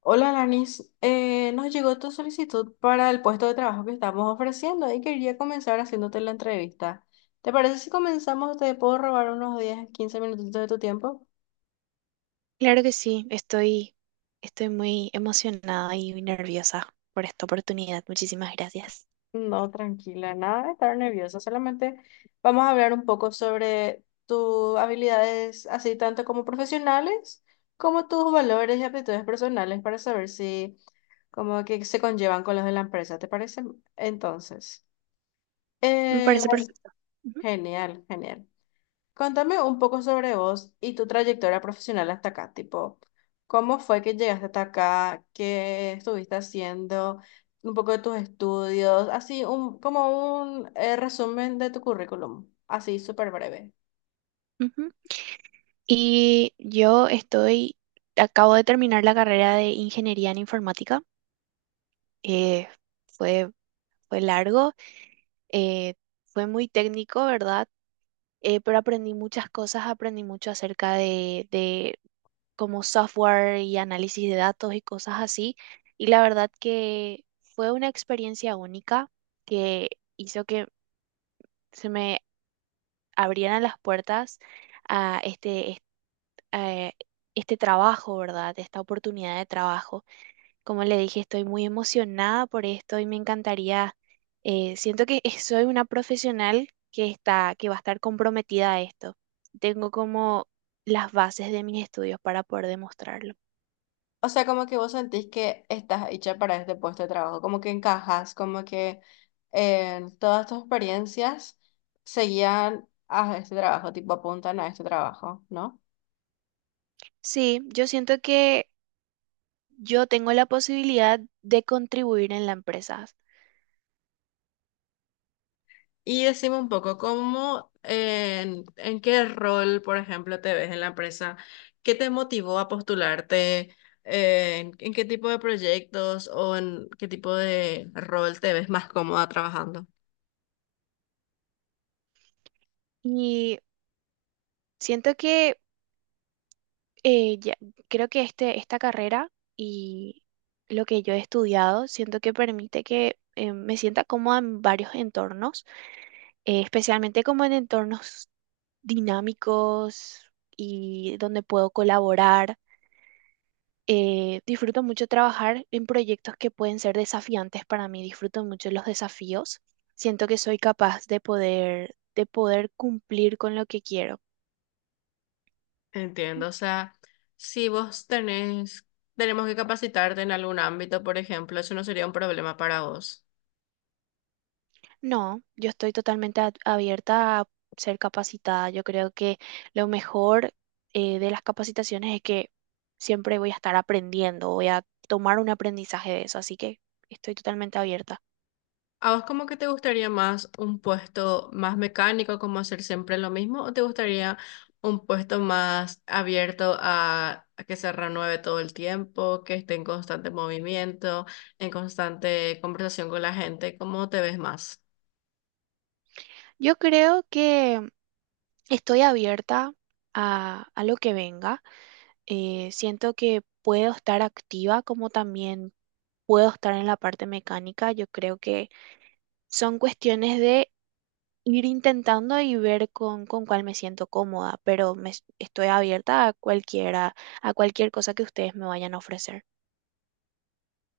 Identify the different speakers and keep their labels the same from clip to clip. Speaker 1: Hola, Lanis. Nos llegó tu solicitud para el puesto de trabajo que estamos ofreciendo y quería comenzar haciéndote la entrevista. ¿Te parece si comenzamos? ¿Te puedo robar unos 10 15 minutitos de tu tiempo?
Speaker 2: Claro que sí, estoy muy emocionada y muy nerviosa por esta oportunidad. Muchísimas gracias.
Speaker 1: No, tranquila, nada de estar nerviosa. Solamente vamos a hablar un poco sobre tus habilidades, así tanto como profesionales, como tus valores y aptitudes personales para saber si como que se conllevan con los de la empresa. ¿Te parece? Entonces,
Speaker 2: Me parece
Speaker 1: vale.
Speaker 2: perfecto. Ujú,
Speaker 1: Genial, genial. Contame un poco sobre vos y tu trayectoria profesional hasta acá, tipo, ¿cómo fue que llegaste hasta acá? ¿Qué estuviste haciendo? Un poco de tus estudios, así un, como un resumen de tu currículum, así súper breve.
Speaker 2: ujú. Y acabo de terminar la carrera de ingeniería en informática. Eh, fue, fue largo, eh, fue muy técnico, ¿verdad? Pero aprendí muchas cosas, aprendí mucho acerca de, como software y análisis de datos y cosas así. Y la verdad que fue una experiencia única que hizo que se me abrieran las puertas a a este trabajo, ¿verdad? Esta oportunidad de trabajo. Como le dije, estoy muy emocionada por esto y me encantaría, siento que soy una profesional que que va a estar comprometida a esto. Tengo como las bases de mis estudios para poder demostrarlo.
Speaker 1: O sea, como que vos sentís que estás hecha para este puesto de trabajo, como que encajas, como que todas tus experiencias seguían a este trabajo, tipo apuntan a este trabajo, ¿no?
Speaker 2: Sí, yo siento que yo tengo la posibilidad de contribuir en la empresa
Speaker 1: Y decime un poco, ¿cómo, en qué rol, por ejemplo, te ves en la empresa? ¿Qué te motivó a postularte? ¿En, en qué tipo de proyectos o en qué tipo de rol te ves más cómoda trabajando?
Speaker 2: y siento que eh, ya- creo que esta carrera y lo que yo he estudiado, siento que permite que me sienta cómoda en varios entornos, especialmente como en entornos dinámicos y donde puedo colaborar. Disfruto mucho trabajar en proyectos que pueden ser desafiantes para mí. Disfruto mucho los desafíos. Siento que soy capaz de de poder cumplir con lo que quiero.
Speaker 1: Entiendo, o sea, si vos tenés, tenemos que capacitarte en algún ámbito, por ejemplo, eso no sería un problema para vos.
Speaker 2: No, yo estoy totalmente abierta a ser capacitada. Yo creo que lo mejor de las capacitaciones es que siempre voy a estar aprendiendo, voy a tomar un aprendizaje de eso, así que estoy totalmente abierta.
Speaker 1: ¿A vos como que te gustaría más un puesto más mecánico, como hacer siempre lo mismo, o te gustaría un puesto más abierto a que se renueve todo el tiempo, que esté en constante movimiento, en constante conversación con la gente? ¿Cómo te ves más?
Speaker 2: Yo creo que estoy abierta a lo que venga. Siento que puedo estar activa como también puedo estar en la parte mecánica. Yo creo que son cuestiones de ir intentando y ver con cuál me siento cómoda, pero estoy abierta a cualquiera, a cualquier cosa que ustedes me vayan a ofrecer.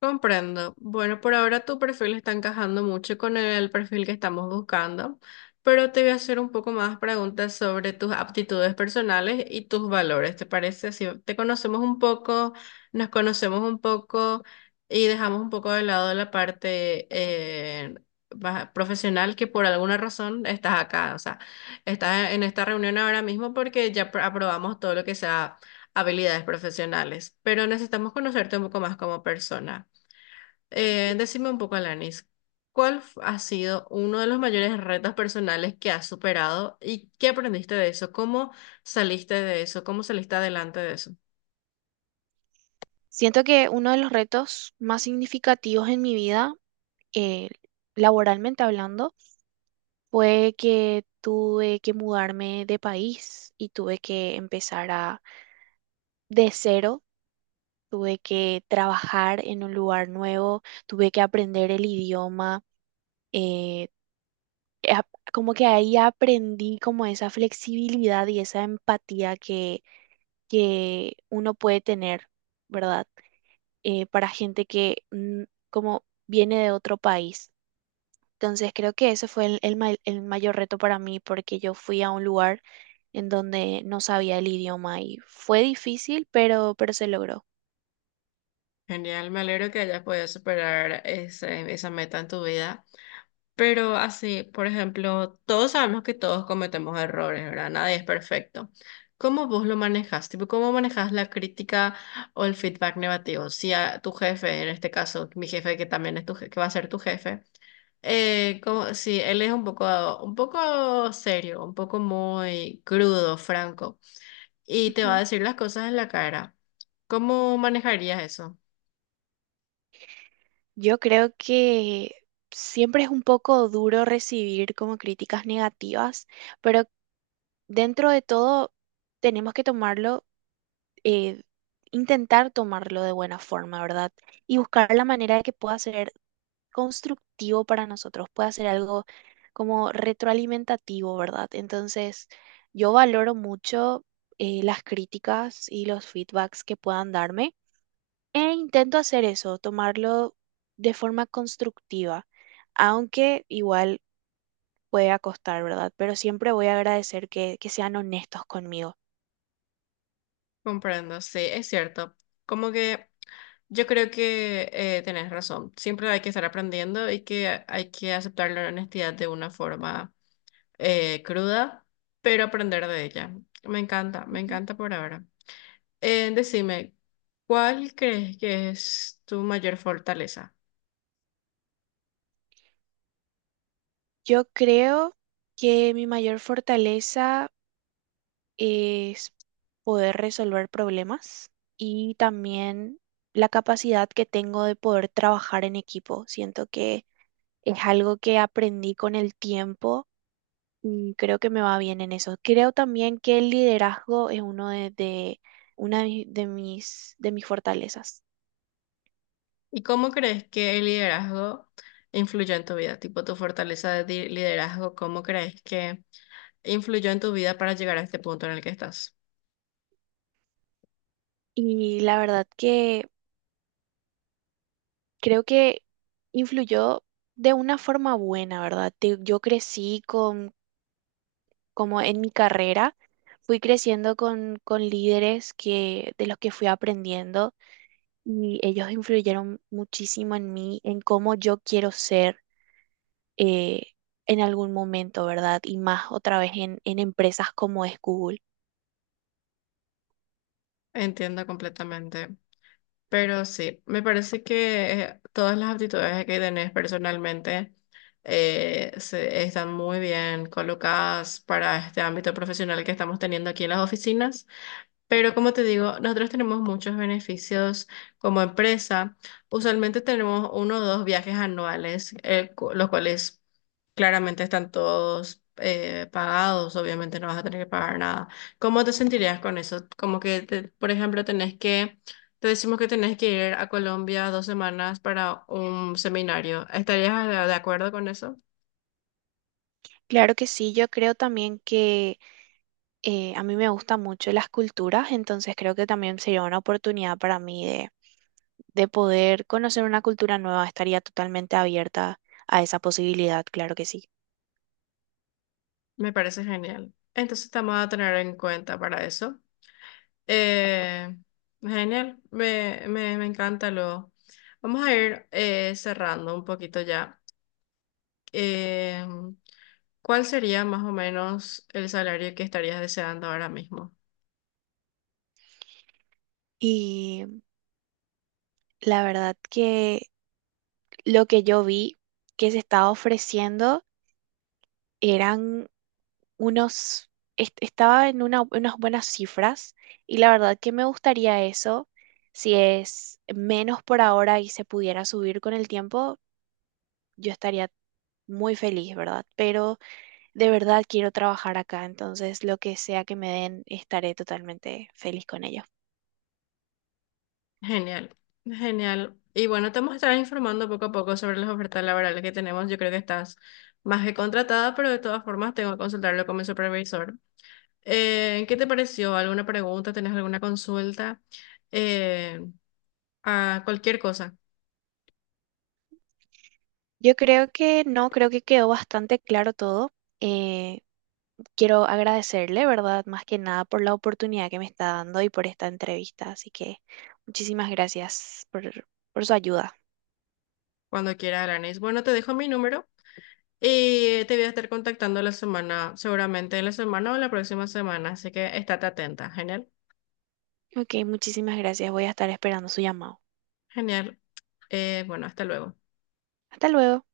Speaker 1: Comprendo. Bueno, por ahora tu perfil está encajando mucho con el perfil que estamos buscando, pero te voy a hacer un poco más preguntas sobre tus aptitudes personales y tus valores. ¿Te parece? Así te conocemos un poco, nos conocemos un poco y dejamos un poco de lado la parte más profesional que por alguna razón estás acá. O sea, estás en esta reunión ahora mismo porque ya aprobamos todo lo que sea habilidades profesionales, pero necesitamos conocerte un poco más como persona. Decime un poco, Alanis, ¿cuál ha sido uno de los mayores retos personales que has superado y qué aprendiste de eso? ¿Cómo saliste de eso? ¿Cómo saliste adelante de eso?
Speaker 2: Siento que uno de los retos más significativos en mi vida, eh, laboralmente hablando, fue que tuve que mudarme de país y tuve que empezar a de cero, tuve que trabajar en un lugar nuevo, tuve que aprender el idioma, eh, ap- como que ahí aprendí como esa flexibilidad y esa empatía que uno puede tener, ¿verdad? Para gente que como viene de otro país. Entonces creo que ese fue el mayor reto para mí porque yo fui a un lugar en donde no sabía el idioma y fue difícil, pero se logró.
Speaker 1: Genial, me alegro que hayas podido superar esa meta en tu vida. Pero así, por ejemplo, todos sabemos que todos cometemos errores, ¿verdad? Nadie es perfecto. ¿Cómo vos lo manejas? Tipo, ¿cómo manejas la crítica o el feedback negativo? Si a tu jefe, en este caso, mi jefe que también es que va a ser tu jefe. Como, sí, él es un poco serio, un poco muy crudo, franco, y te va a
Speaker 2: Ujú.
Speaker 1: decir las cosas en la cara. ¿Cómo manejarías eso?
Speaker 2: Yo creo que siempre es un poco duro recibir como críticas negativas, pero dentro de todo tenemos que tomarlo, eh, intentar tomarlo de buena forma, ¿verdad? Y buscar la manera de que pueda ser constructivo para nosotros, pueda ser algo como retroalimentativo, ¿verdad? Entonces, yo valoro mucho las críticas y los feedbacks que puedan darme. E intento hacer eso, tomarlo de forma constructiva, aunque igual pueda costar, ¿verdad? Pero siempre voy a agradecer que sean honestos conmigo.
Speaker 1: Comprendo, sí, es cierto. Como que yo creo que tenés razón. Siempre hay que estar aprendiendo y que hay que aceptar la honestidad de una forma cruda, pero aprender de ella. Me
Speaker 2: Ujú.
Speaker 1: encanta por ahora. Decime, ¿cuál crees que es tu mayor fortaleza?
Speaker 2: Yo creo que mi mayor fortaleza es poder resolver problemas y también la capacidad que tengo de poder trabajar en equipo. Siento que es algo que aprendí con el tiempo y creo que me va bien en eso. Creo también que el liderazgo es una de de mis fortalezas.
Speaker 1: ¿Y cómo crees que el liderazgo influyó en tu vida? Tipo, tu fortaleza de liderazgo, ¿cómo crees que influyó en tu vida para llegar a este punto en el que estás?
Speaker 2: Y la verdad que creo que influyó de una forma buena, ¿verdad? Yo crecí con, como en mi carrera, fui creciendo con líderes que, de los que fui aprendiendo y ellos influyeron muchísimo en mí, en cómo yo quiero ser eh, en algún momento, ¿verdad? Y más otra vez en empresas como es Google.
Speaker 1: Entiendo completamente. Pero sí, me parece que todas las aptitudes que tenés personalmente están muy bien colocadas para este ámbito profesional que estamos teniendo aquí en las oficinas. Pero como te digo, nosotros tenemos muchos beneficios como empresa. Usualmente tenemos uno o dos viajes anuales, los cuales claramente están todos pagados. Obviamente no vas a tener que pagar nada. ¿Cómo te sentirías con eso? Como que, por ejemplo, tenés que, te decimos que tenés que ir a Colombia 2 semanas para un seminario. ¿Estarías de acuerdo con eso?
Speaker 2: Claro que sí, yo creo también que a mí me gustan mucho las culturas, entonces creo que también sería una oportunidad para mí de poder conocer una cultura nueva, estaría totalmente abierta a esa posibilidad, claro que sí.
Speaker 1: Me parece genial. Entonces te vamos a tener en cuenta para eso. Eh, me encanta lo. Vamos a ir cerrando un poquito ya. Eh, ¿Cuál sería más o menos el salario que estarías deseando ahora mismo?
Speaker 2: Y la verdad que lo que yo vi que se estaba ofreciendo eran unos, estaba en unas buenas cifras y la verdad que me gustaría eso. Si es menos por ahora y se pudiera subir con el tiempo, yo estaría muy feliz, ¿verdad? Pero de verdad quiero trabajar acá, entonces lo que sea que me den, estaré totalmente feliz con ello.
Speaker 1: Genial, genial. Y bueno, te vamos a estar informando poco a poco sobre las ofertas laborales que tenemos. Yo creo que estás más que contratada, pero de todas formas tengo que consultarlo con mi supervisor. ¿Qué te pareció? ¿Alguna pregunta? ¿Tenés alguna consulta? Eh, a cualquier cosa.
Speaker 2: Yo creo que no, creo que quedó bastante claro todo. Eh, quiero agradecerle, ¿verdad? Más que nada por la oportunidad que me está dando y por esta entrevista. Así que muchísimas gracias por su ayuda.
Speaker 1: Cuando quiera, Aranis. Bueno, te dejo mi número y te voy a estar contactando la semana, seguramente en la semana o la próxima semana, así que estate atenta. Genial,
Speaker 2: Ok, muchísimas gracias. Voy a estar esperando su llamado.
Speaker 1: genial. Bueno, hasta luego.
Speaker 2: Hasta luego.